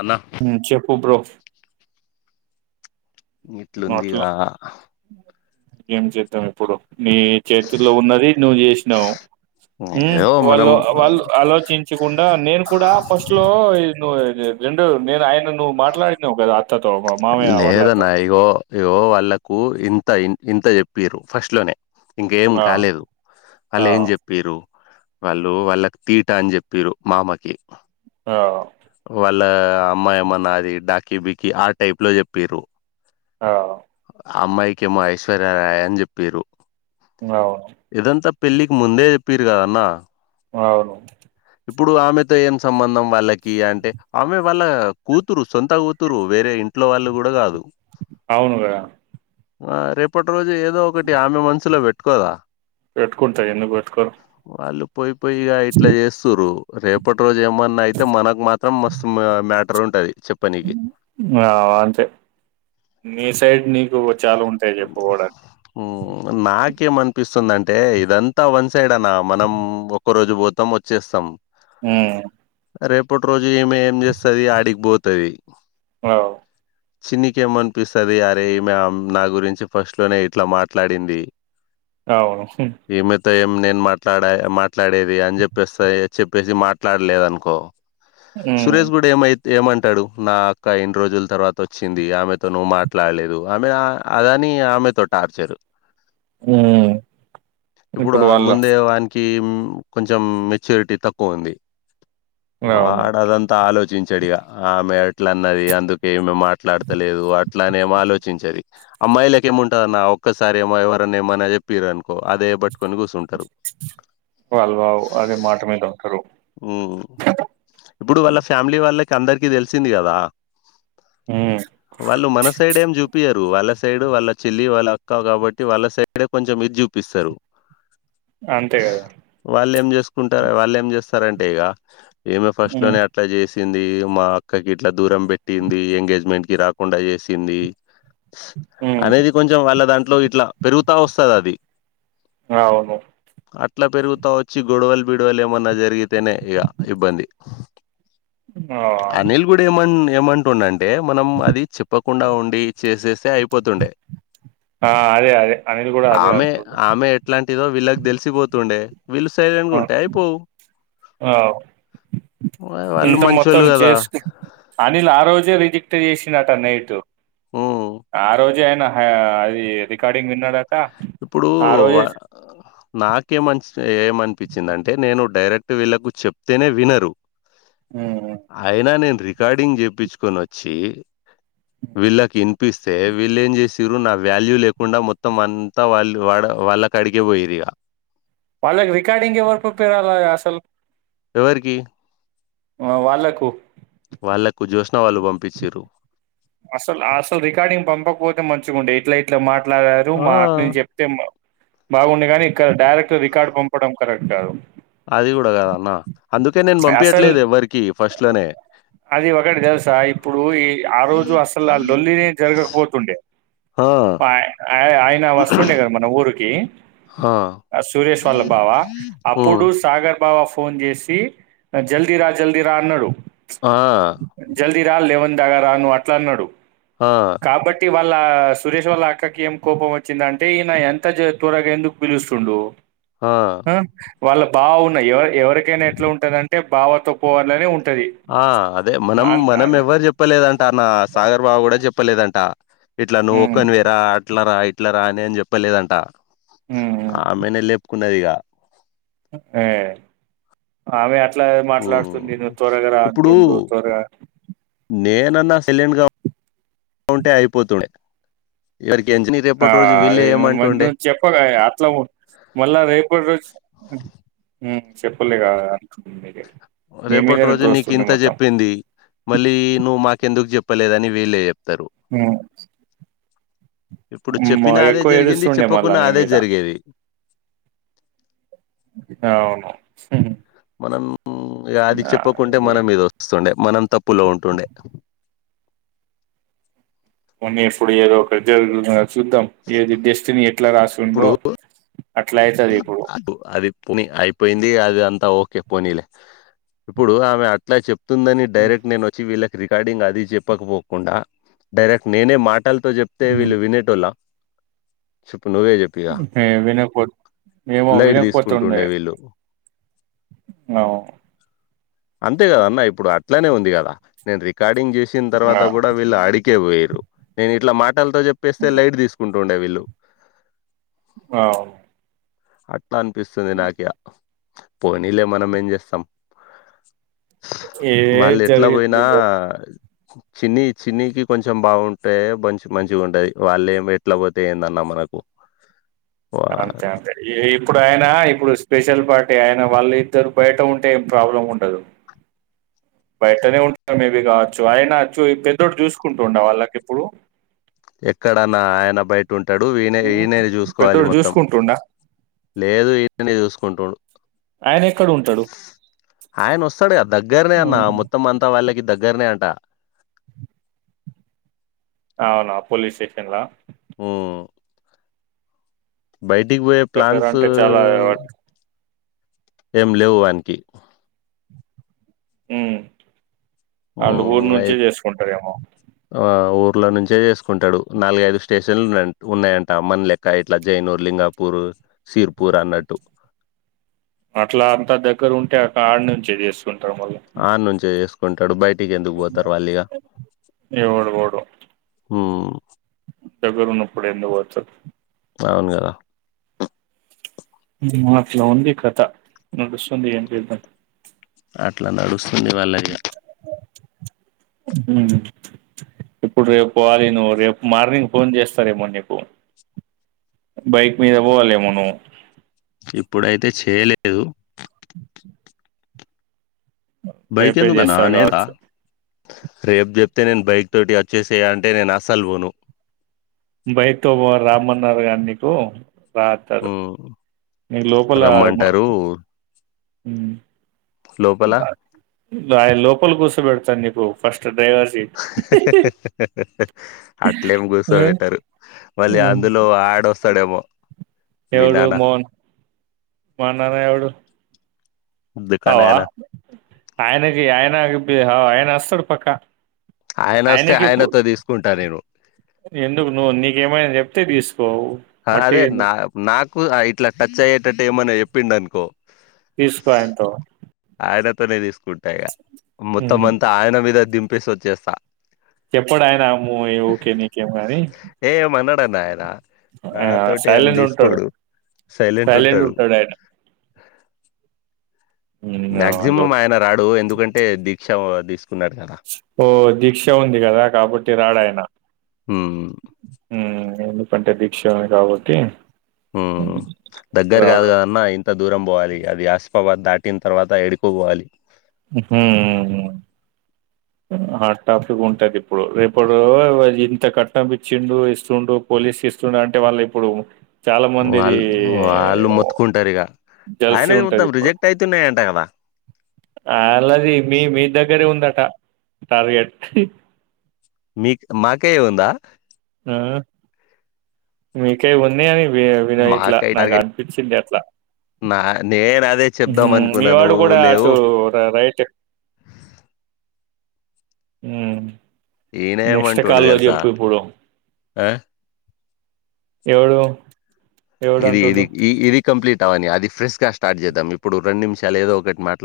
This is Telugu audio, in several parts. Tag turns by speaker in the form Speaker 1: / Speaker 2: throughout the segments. Speaker 1: అన్న
Speaker 2: హ్మ్ చెప్పు బ్రో
Speaker 1: ఇట్ల
Speaker 2: నోట్లో
Speaker 1: ఉందిరా
Speaker 2: ఏం చేద్దాం ఇప్పుడు నీ చేతుల్లో ఉన్నది నువ్వు చేసినావ్ హ్మ్
Speaker 1: ఏదో మనం
Speaker 2: వాళ్ళు వాళ్ళు ఆలోచించకుండా నేను కూడా ఫస్ట్ లో యిను రెండు నేను ఆయనను నువ్వు మాట్లాడినావు కదా అత్తతో మామయ్య వాళ్ళతో
Speaker 1: అయ్యో వాళ్ళలకు ఇంత ఇంత చెప్పిరు ఫస్ట్ లోనే ఇంకేం
Speaker 2: ఆ
Speaker 1: కాలేదు
Speaker 2: ఆ
Speaker 1: వాళ్ళు ఏం చెప్పిరు వాళ్ళు వాళ్ళకి తీట అని చెప్పిరు మామకి
Speaker 2: ఆ
Speaker 1: వాళ్ళ అమ్మాయి ఏమన్న నాది డాకీ బికిీ ఆ టైప్ లో చెప్పిరు
Speaker 2: ఆ
Speaker 1: అమ్మాయికేమో ఐశ్వర్యారయ అని చెప్పిరు
Speaker 2: అవును
Speaker 1: ఇదంతా పెళ్ళికి ముందే చెప్పిరు కదా అన్న
Speaker 2: అవును
Speaker 1: ఇప్పుడు ఆమెతో ఏం సంబంధం వాళ్ళకి అంటే ఆమె వాళ్ళ కూతురు సొంత కూతురు వేరే ఇం ఇంట్లో వాళ్ళు కూడా కాదు
Speaker 2: అవును కదా
Speaker 1: ఆ రేపటి రోజు ఏదో ఒకటి ఆమె మనసులో పెట్టుకోదా
Speaker 2: పెట్టుకుంటా ఎందుకు పెట్టుకోరు
Speaker 1: పోయిపోయిగా ఇట్లా చేస్తురు రేపటి రోజు ఏమన్నా అయితే మనకు మాత్రం మస్తు మా మా
Speaker 2: ఆ అంతే మీ సైడ్ నీకు వ చాలా ఉంటాయి చెప్పు పోడానికి
Speaker 1: ఉమ్, నాకేమనిపిస్తుందంటే ఇదంతా వన్ సైడ్ అన్న మనం ఒక్క రోజు పోతాం వచ్చేస్తాం
Speaker 2: హ్మ్
Speaker 1: రేపటి రోజు ఈమె ఏం చేస్తది ఆడికిపోతది
Speaker 2: అవ్
Speaker 1: చిన్నికేమనిపిస్తది అరే ఈమె నా గురించి ఫస్ట్లోనే ఇట్లా మాట్లాడింది
Speaker 2: అవును
Speaker 1: ఈమెతో ఏం నేను మాట్లాడ మాట్లాడేది అని చెప్పేస్తే చెప్పేసి మాట్లాడలేదు అనుకో
Speaker 2: ఉమ్
Speaker 1: సురేష్ కూడా ఏమై ఏమంటాడు నా అక్క ఇన్ని రోజుల తర్వా తోచ్చింది ఆమెతో నువ్వు మాట్లాడలేదు ఆమె అదని ఆమెతో టార్చర్
Speaker 2: ఉమ్
Speaker 1: ఇప్పుడు ఆ ముందే వానికి ఇమ్ కొంచం మెచ్యూరిటీ తక్కువ ఉంది
Speaker 2: అవును
Speaker 1: వాడదంతా ఆలోచిం చడు ఇగ ఆమె ఇట్ల అన్నది అందుకే ఈమె మా ట్లాడతలేదు అట్ల అనే ఏమో ఆలోచించేది అమ్మాయిలక ఏముంటదన్న ఒక్కసారి ఏమో ఎవరన్నా ఏమన్న చెప్పిరు అనుకో అదే బట్
Speaker 2: వాల్ వావ్ అదే మాట మీద ఉంటరు
Speaker 1: హ్మ్ ఇప్పుడు వాళ్ళ ఫ్యామిలీ వాళ్ళకి అందరికిీ తెలిసింది కదా
Speaker 2: ఉమ్
Speaker 1: వాళ్ళు మన సైడ్ ఏం చుపియరు వాళ్ళ సై సైడ్ వాళ్ళ చిల్లి వాళ్ళ అక్క కాబట్టి వాళ్ళ సైడే కొంచం ఇది చూపిస్తారు
Speaker 2: అంతే కదా
Speaker 1: కుంట వాళ్ళు ఏం చేస్తారంటే ఇగ ఈమె ఫస్ట్
Speaker 2: ఉమ్
Speaker 1: లోని అట్ల చేసి తింది మా అక్కకి ఇట్లా దూరం పెట్టింది ఎంగేజ్మెంట్ కి రాకుండా చేసింది
Speaker 2: ఉమ్
Speaker 1: అనేది కొంచం వాళ్ళ దాంట్లో ఇట్లా పెరుగుతా వస్తది అది
Speaker 2: ఆ అవును
Speaker 1: అట్లా పెరుగుతా వచ్చి గొడవలు బిడవలు ఏమన్నా జరిగితేనే ఇగ ఇబ్బంది
Speaker 2: ఆ
Speaker 1: అనిల్ కూడా ఏమ ఏమంటుండ అంటే మనం అది చెప్పకుండా ఉండి చేసేస్ సే అయిపోతుండే
Speaker 2: ఆ అదే అదే అనిల్ కూడా అదే
Speaker 1: ఆమె
Speaker 2: అంటుండు
Speaker 1: ఆమె ఎట్లాంటిదో వీళ్ళకి తెలిసిపోతుండే వీళ్ళు సైలెంట్‌గా
Speaker 2: ఆ
Speaker 1: ఉంటే అయిపోవు.
Speaker 2: ఆ
Speaker 1: వాళ్ళు
Speaker 2: ఇంత మొ
Speaker 1: మంచోళ్ళు
Speaker 2: త్తం
Speaker 1: గదా!
Speaker 2: చేస్కు అనిల్ ఆ రోజే [unintelligible] క్ట్ చేసినట నైట్
Speaker 1: హ్మ్.
Speaker 2: ఆ రోజు ఆయిన అది రికార్డింగ్ విన్నాడా
Speaker 1: ఇప్పుడు నాకేమని ఏమనిపించింది అంటే నేను డైరెక్ట్ వీళ్ళలకు చెప్తేనే వినరు
Speaker 2: ఉమ్
Speaker 1: అయినా నేను రికార్డింగ్ చేప్పించుకొని వచ్చి వీళ్ళకి ఇనిపిస్తే వీళ్ళేం చేసిర నా వాల్యూ లేకుండా మొత్తం త్త వాళ్ళ వాడ వాళ్ళకి అడికి పోయిరిగా
Speaker 2: వాళ్ళకి రికార్డింగ్ ఎవరు ప్రపేర్ అలా అసలు
Speaker 1: ఎవరికి
Speaker 2: ఆ వాళ్ళకు
Speaker 1: వాళ్లకు జ్యోస్న వాళ్ళు పంపించరు
Speaker 2: అసలు అసలు రికార్డింగ్ పంపకపోతే మంచిగా ఉండే ఎట్లా ఇట్లా మాట్లాడారు
Speaker 1: ఆ!
Speaker 2: మా అక్క నుంచి చెప్తే బాగుండే కానీ ఇక్కడ డైరెక్ట్ రికార్డు పంపడం కరెక్ట్ కాదు
Speaker 1: అది కూడా కదన్న అందుకే నేను
Speaker 2: అసలు
Speaker 1: పంపయట్లేదు ఎవ్వరికి ఫస్ట్ లోనే
Speaker 2: అది ఒకటి తెలుసా ఇప్పుడు ఈ ఆ రోజు అసలు లోల్లిని జరగకపోతుండే
Speaker 1: ఆ
Speaker 2: ఆయన వస్తుండే కదా మన ఊరు
Speaker 1: ఆ
Speaker 2: సురేశ వాళ్ళ బావ
Speaker 1: హ్మ్
Speaker 2: అప్పుడు సాగర్ బావ ఫోన్ చేసి జల్దీరా జల్దీరా అన్నాడు
Speaker 1: ఆ
Speaker 2: జల్దీరా లెవెన్ రా ను అట్లా అన్నాడు
Speaker 1: ఆ
Speaker 2: కాబట్టి వాళ్ళ ఇళ సురేష్ వాళ్ళ అక్కకి ఏం కోపం వచ్చిందంటే ఈయన ఎంత త్వరగా ఎందుకు పిలుస్తుండు
Speaker 1: ఆ
Speaker 2: వాళ్ళు బావ ఉన్నాయి ఎవ ఎవరికైనా ఎట్లా ఉంటుందంటే బావతో పోవాలనే ఉంట
Speaker 1: ఆ అదే మనం మనం ఎవ్వరు చెప్పలేదంట నా సాగర్ బాబు కూడా చెప్పలేదంట ఇట్లా నువ్వు
Speaker 2: హ్మ్.
Speaker 1: ఒక్కనివరా అట్ల రా ఇట్ల రా అని అని చెప్పలేదంట
Speaker 2: ఉమ్
Speaker 1: ఆమెనే లే కున్నదిగా
Speaker 2: అ అ అట్లా మాట్లాడుతుంది
Speaker 1: హ్మ్.
Speaker 2: నేను త్వరగా రా
Speaker 1: ఇప్పుడు
Speaker 2: అంటుండు త్వరగా
Speaker 1: నేనన్నా సైలెంట్ గా ఉంటే అయిపోతుండే ఇవరికి
Speaker 2: ఆ అ మరి ను్ చెప్పగా అట్లా మళ్ళా రేపటి రోజు చెప్పలే కదా
Speaker 1: రేపటి రోజు నీకు ఇంత చెప్పింది మళ్ళీ నువ్వు మాకెందుకు చెప్పలేదని వీలే
Speaker 2: మ్మ్
Speaker 1: ఇప్పుడు చెప్పినా అదే జరిగింది
Speaker 2: ఏడుస్తుండే మళ్ళా
Speaker 1: చెప్పకున్నా
Speaker 2: నీ
Speaker 1: అదే
Speaker 2: మీద
Speaker 1: జరిగేది
Speaker 2: అవును
Speaker 1: మనం అ్యది
Speaker 2: ఆ
Speaker 1: చెప్పకుంటే
Speaker 2: ఏ-
Speaker 1: మనం ఇద వస్తుండే మనం తప్పులో ఉంటుండే
Speaker 2: మన్ని ఎప్పుడు ఏదో ఒక జరుగు చూద్దాం ఏది డెస్టినీ ఎట్లా
Speaker 1: ఇప్పుడు
Speaker 2: రాసిందో
Speaker 1: అ అది పుని అయిపోయింది అది అంత ఓకే పోనీలే ఇప్పుడు ఆమె అట్ల చెప్తుందని డైరెక్ట్ నేను వచ్చి వీళ్ళ రికార్డింగ్ అది చెప్పకపోకుండా డైరెక్ట్ నేనే మాటలతో చెప్తే
Speaker 2: ఉమ్.
Speaker 1: వీళ్ళు వినేటోళ్ళ చెప్పు నువ్వే చెప్పిగా
Speaker 2: వినక పో మేమో
Speaker 1: లైట్
Speaker 2: వినకపోతుండే
Speaker 1: తీసుకుంటుండే వీళ్ళు
Speaker 2: అ
Speaker 1: అంతే కదా అన్న ఇప్పుడు అట్లనే ఉంది కదా నేను రికార్డింగ్ చేసిన తర్వాత
Speaker 2: ఆ.
Speaker 1: కూడా వీళ్ళు ఆడి పోయరు నేను ఇట్లా మాటలతో చెప్పేస్తే లైట్ తీసుకుంటుండే వీళ్ళు
Speaker 2: అ
Speaker 1: అట్లా అనిపిస్తుంది నాకే పోనీలే మనం ఏం చేస్తాం మళ్ళీ
Speaker 2: ఏది
Speaker 1: ఎట్ల
Speaker 2: జరిగేది
Speaker 1: పోయినా
Speaker 2: నిజమే
Speaker 1: చిన్ని చిన్నికి కొంచెం బాగుంటే మంచి మంచిగా ఉంటది వాళ్ళ ఏమి ఎట్ల పోతే ఏందన్నమ మనకు వా-
Speaker 2: అంతే అంతే ఇప్పుడు ఆయనా ఇప్పుడు స్పెషల్ పార్ట్ అంటే ఆయన వాళ్ళ ఇద్దరు బయట ఉంటే ఏం ప్రాబ్లం ఉండదు
Speaker 1: త్
Speaker 2: బయటనే ఉంటారు మేబీ కావచ్చు అయినా చూ పెద్దోడు చూసుకుంటుండ వాళ్ళకి ఇప్పుడు
Speaker 1: ఎక్కడన్నా ఆయన బయట ఉంటాడు ఈయనే ఈననే చూసుకోవాలి
Speaker 2: పెద్దోడు
Speaker 1: మొత్తం
Speaker 2: చూసుకుంటుండా
Speaker 1: లేదు ఇననే చూసుకుంటుండు
Speaker 2: ఆయన ఎక్కడ ఉంటాడు
Speaker 1: ఆయన వస్తాడు దగ్గరనే అన్న
Speaker 2: హ్మ్.
Speaker 1: మొత్తం అంతా వాళ్ళకి దగ్గరనే అట
Speaker 2: అవునా పోలీస్ స్టేషన్ల
Speaker 1: ఉ బయటికి పోయే
Speaker 2: దగ్గర
Speaker 1: ప్లాన్స్
Speaker 2: అంటే చాలా
Speaker 1: ఏం లేవు వానికి
Speaker 2: ఉ వాళ్ళ ఊరు
Speaker 1: ఉమ్,
Speaker 2: నుంచే చేసుకుంటారేమో
Speaker 1: లో నుంచే చేసుకుంటాడు నాలుగైదు స్టేషన్లు ఉన్నాయంట ఉన్నాయంట అ మన లెక్క ఇట్లా జైనూర్ లింగాపూర్ సిర్పూర్ అన్నట్టు
Speaker 2: అట్లా అంతా దగ్గర ఉంటే అట ఆడ నుంచే చేసు
Speaker 1: అడ నుంచేసుకుంటాడు బయ కెందుకు బోతర్ వాళ్లిగా
Speaker 2: ఎవడు పోడు
Speaker 1: ఉ
Speaker 2: దగ్గర ఉన్నపుడు ఎందుకు పో తర్
Speaker 1: అవును గదా
Speaker 2: నాట్ల ఉంది కథ నడుస్తుంది ఏం చేద్దాం
Speaker 1: అట్లా నడుస్తుంది వాళ్ళఇగ
Speaker 2: ఉ ఇప్పుడు రేపు పోవాలి నువ్వు రేపు మార్నింగ్ ఫోన్ చేస్తారేమో నీకు బైక్ మీద పోవాలెమో నువ్వు
Speaker 1: ఇప్పుడైతే చేయలేదు
Speaker 2: రేపే
Speaker 1: భైకెందుకన్నా
Speaker 2: చేస్తారు
Speaker 1: నే నా
Speaker 2: కావచ్చు.
Speaker 1: రేపు చెప్తే నేను బైక్ తోటి వచ్చేసే అంటే నేను అస్సలు పోను
Speaker 2: బైక్తో రమ్మన్నారు గని నీకు ట్రాక్టర్
Speaker 1: ఉమ్
Speaker 2: నీ లోపల ఉ
Speaker 1: రమ్మంటారు లోపల
Speaker 2: ఆయన లోపల కూర్చబెడతను నీకు ఫస్ట్ ట్
Speaker 1: హా [inaudible] అట్లేమి
Speaker 2: ఆ!
Speaker 1: కూర్సోబెట్టరు మళ్ళీ
Speaker 2: ఆ!
Speaker 1: అందులో అడ వస్త స్థాడేమో
Speaker 2: ఎవడు మోహన్ మన్నానా ఎవడు అవా
Speaker 1: దుకాణాయన
Speaker 2: ఆయనగి ఆయనగి బ ఆయన అస్తడు పక్క
Speaker 1: ఆయన వస్తే
Speaker 2: ఆయనకి ఇప్పు
Speaker 1: ఆయనతో తీసుకుంటా నేను
Speaker 2: ఎందుకు నువ్వు నీకేమైని చెప్తే తీసు పో
Speaker 1: ఆ, అదే
Speaker 2: మట్టింది
Speaker 1: నా నాకు ఇట్లా టచ్ అయ్యేటట్టు ఏమన్నా చెప్పిండనుకో
Speaker 2: తీసుకోయంతో
Speaker 1: ఆయనతోనే తీసుకుంటాయిగ మొత్తం
Speaker 2: హ్మ్.
Speaker 1: అంతా ఆయన మీద దింపేసి ఓచ్చేస్తా
Speaker 2: ఎప్పడు ఆయనాము ఓకే నీకేం కాని
Speaker 1: ంట ఆయన నాతోటి ఏం
Speaker 2: సైలెంట్ ఉంటాడు.
Speaker 1: తీసుకోడు సైలెంట్ ఉంటాడు
Speaker 2: హ్మ్.
Speaker 1: మాక్సిమం
Speaker 2: అల్లుడు.
Speaker 1: ఆయన రాడు ఎందుకంటే దీక్ష తీసుకున్నాడు కదా
Speaker 2: ఓ దీక్ష ఉంది కదా కాబట్టి రాడాయినా
Speaker 1: ఉమ్
Speaker 2: నేందు పంటే దీక్షని కాబట్టి
Speaker 1: ఉమ్ దగ్గర కాదు
Speaker 2: రాడు.
Speaker 1: కదన్న ఇంత దూరం పోవాలి అది ఆస్పవా దాటిన తర్వాత ఎడుకో పోవాలి
Speaker 2: ఉమ్
Speaker 1: [unintelligible]
Speaker 2: హాట్ టాపిక్ ఉంటది ఇప్పుడు రేపుడు ఇంత కట్టపిచ్చిండు ఇస్తుడు పోలీస్ ఇస్తున్నారు అంటే వాళ్ళు ఇప్పుడు
Speaker 1: వాళ్ళు వాళ్ళు మొత్తుకుంటారు ఇగ
Speaker 2: జెల్సీ
Speaker 1: ఆయన మొత్తం
Speaker 2: ఉంటదిప్పుడు.
Speaker 1: రిజెక్ట్ అయితున్నాయంట కదా
Speaker 2: చలాది మీ మీ దగ్గరే ఉందట టార్గెట్
Speaker 1: మీ మాకేముందా
Speaker 2: మీకే ఉంది అని వి వినట్లా
Speaker 1: మాకై
Speaker 2: నాకు
Speaker 1: టార్గెట్
Speaker 2: అనిపించింది అట్లా
Speaker 1: నా నేను అదే చెప్దాం అనుకున్నా
Speaker 2: మీవాడు
Speaker 1: నువ్వు
Speaker 2: కూడా
Speaker 1: లేవు
Speaker 2: అటు రైట్ ఉమ్
Speaker 1: ఈయన
Speaker 2: నెక్స్ట్
Speaker 1: ఏమంటుండు
Speaker 2: కాల్లో
Speaker 1: తెలుసా
Speaker 2: చెప్పిప్పుడు
Speaker 1: ఆ
Speaker 2: ఎవడు ఎవడు
Speaker 1: ఇది ఇది
Speaker 2: అంటుండు
Speaker 1: ఇ ఇది కంప్లీట్ అవని అది ఫ్రెష్ గా స్టార్ట్ చేద్దాం ఇప్పుడు రెండు నిమిషాలు ఏదో ఒకటి మాట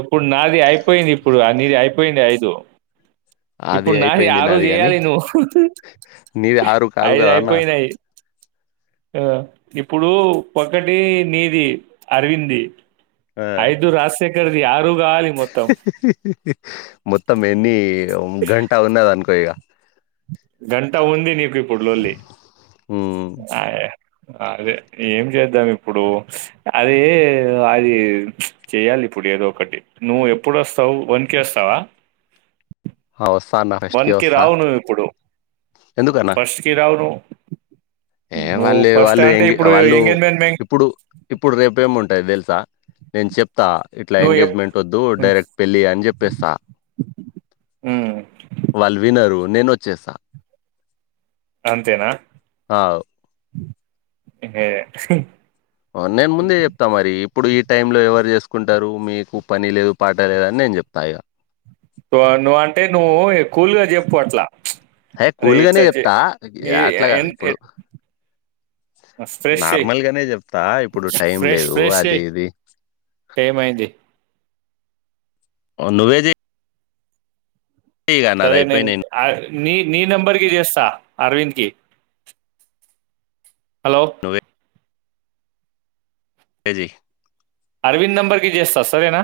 Speaker 2: ఇప్పుడు నాది అయిపోయింది ఇప్పుడు ఆ నీది అయిపో పోయింది అఐదు
Speaker 1: అది
Speaker 2: ఇప్పుడు నాది
Speaker 1: అయిపోయింది
Speaker 2: ఆరు
Speaker 1: గాని
Speaker 2: చేయాలి నువ్వు
Speaker 1: నీది ఆరు కాదు
Speaker 2: ఐదు
Speaker 1: కదా అన్న
Speaker 2: అయిపోయినాయి ఆ ఇప్పుడు ఒకటి నీది అరవింద్ది
Speaker 1: ఆ
Speaker 2: ఐదు రాజశేఖర్ది ఆరు కావాలి మొత్తం
Speaker 1: మొత్తం ఎన్ని గంట ఉన్నదనుకో ఇగ
Speaker 2: గంటా ఉంది నీకు ఇప్పుడ్ లొల్లి
Speaker 1: ఉమ్
Speaker 2: ఆ అదే ఏం చేద్దాం ఇప్పుడు అదే అది చెయాలి ఇప్పుడు ఏదో ఒకటి నువ్వు ఎప్పుడు వస్తావు వన్కి వస్తావా
Speaker 1: మ్మ్మ్
Speaker 2: వన్ కి రావు నువ్వు ఇప్పుడు
Speaker 1: ఎందుకన్నా
Speaker 2: ఫస్ట్ కి రావు ను్వు
Speaker 1: ఏ వాళ్ళు వాళ్ళు ఎి వాళ్ళు
Speaker 2: ఎంగేజ్మెంట్ మే
Speaker 1: ఇప్పుడు ఇప్పుడు రేపేముండ ై తెలుసా నేను చెప్ ఆ ఇట్లా
Speaker 2: నువ్వు ఎప్
Speaker 1: ఎంగేజ్మెంట్ వద్దు డైరెక్ట్ పెళ్ళి అని చెప్పేస్తా
Speaker 2: ఉమ్,
Speaker 1: వాళ్ళు వినరు నేనొచ్చేస్త
Speaker 2: అంతేనా
Speaker 1: ఆ వు
Speaker 2: ఏ
Speaker 1: నేను ముందే చెప్తా మరి ఇప్పుడు ఈ టైంలో ఎవరు చేసుకుంటారు మీకు పని లేదు పాట లేదు అని నేను చెప్తా ఇగ
Speaker 2: నువ అంటే నువ్వు కూల్గా చెప్పు అట్లా
Speaker 1: హే
Speaker 2: అరే ఇచ్చ
Speaker 1: కూల్గానే చెప్తా
Speaker 2: ఏ
Speaker 1: అట్లా కాదు
Speaker 2: ఎ
Speaker 1: ఇప్పుడు
Speaker 2: ఫస్ట్ ఫ్రెష్ చెయ్
Speaker 1: నార్మల్ గానే చెప్తా ఇప్పుడు టైం
Speaker 2: ఫ్రెష్
Speaker 1: లేదు
Speaker 2: ఫ్రెష్
Speaker 1: అది
Speaker 2: చేయ్
Speaker 1: ఇది
Speaker 2: ఏమైంది
Speaker 1: నువ్వేచెయ్
Speaker 2: సరే నేను
Speaker 1: అయిపోయినయి
Speaker 2: నీ నీ నెంబర్కిి చేస్తా అరవింద్ కి హలో
Speaker 1: కేజీ
Speaker 2: అరవింద్ నంబర్కిి చేస్తా సరేనా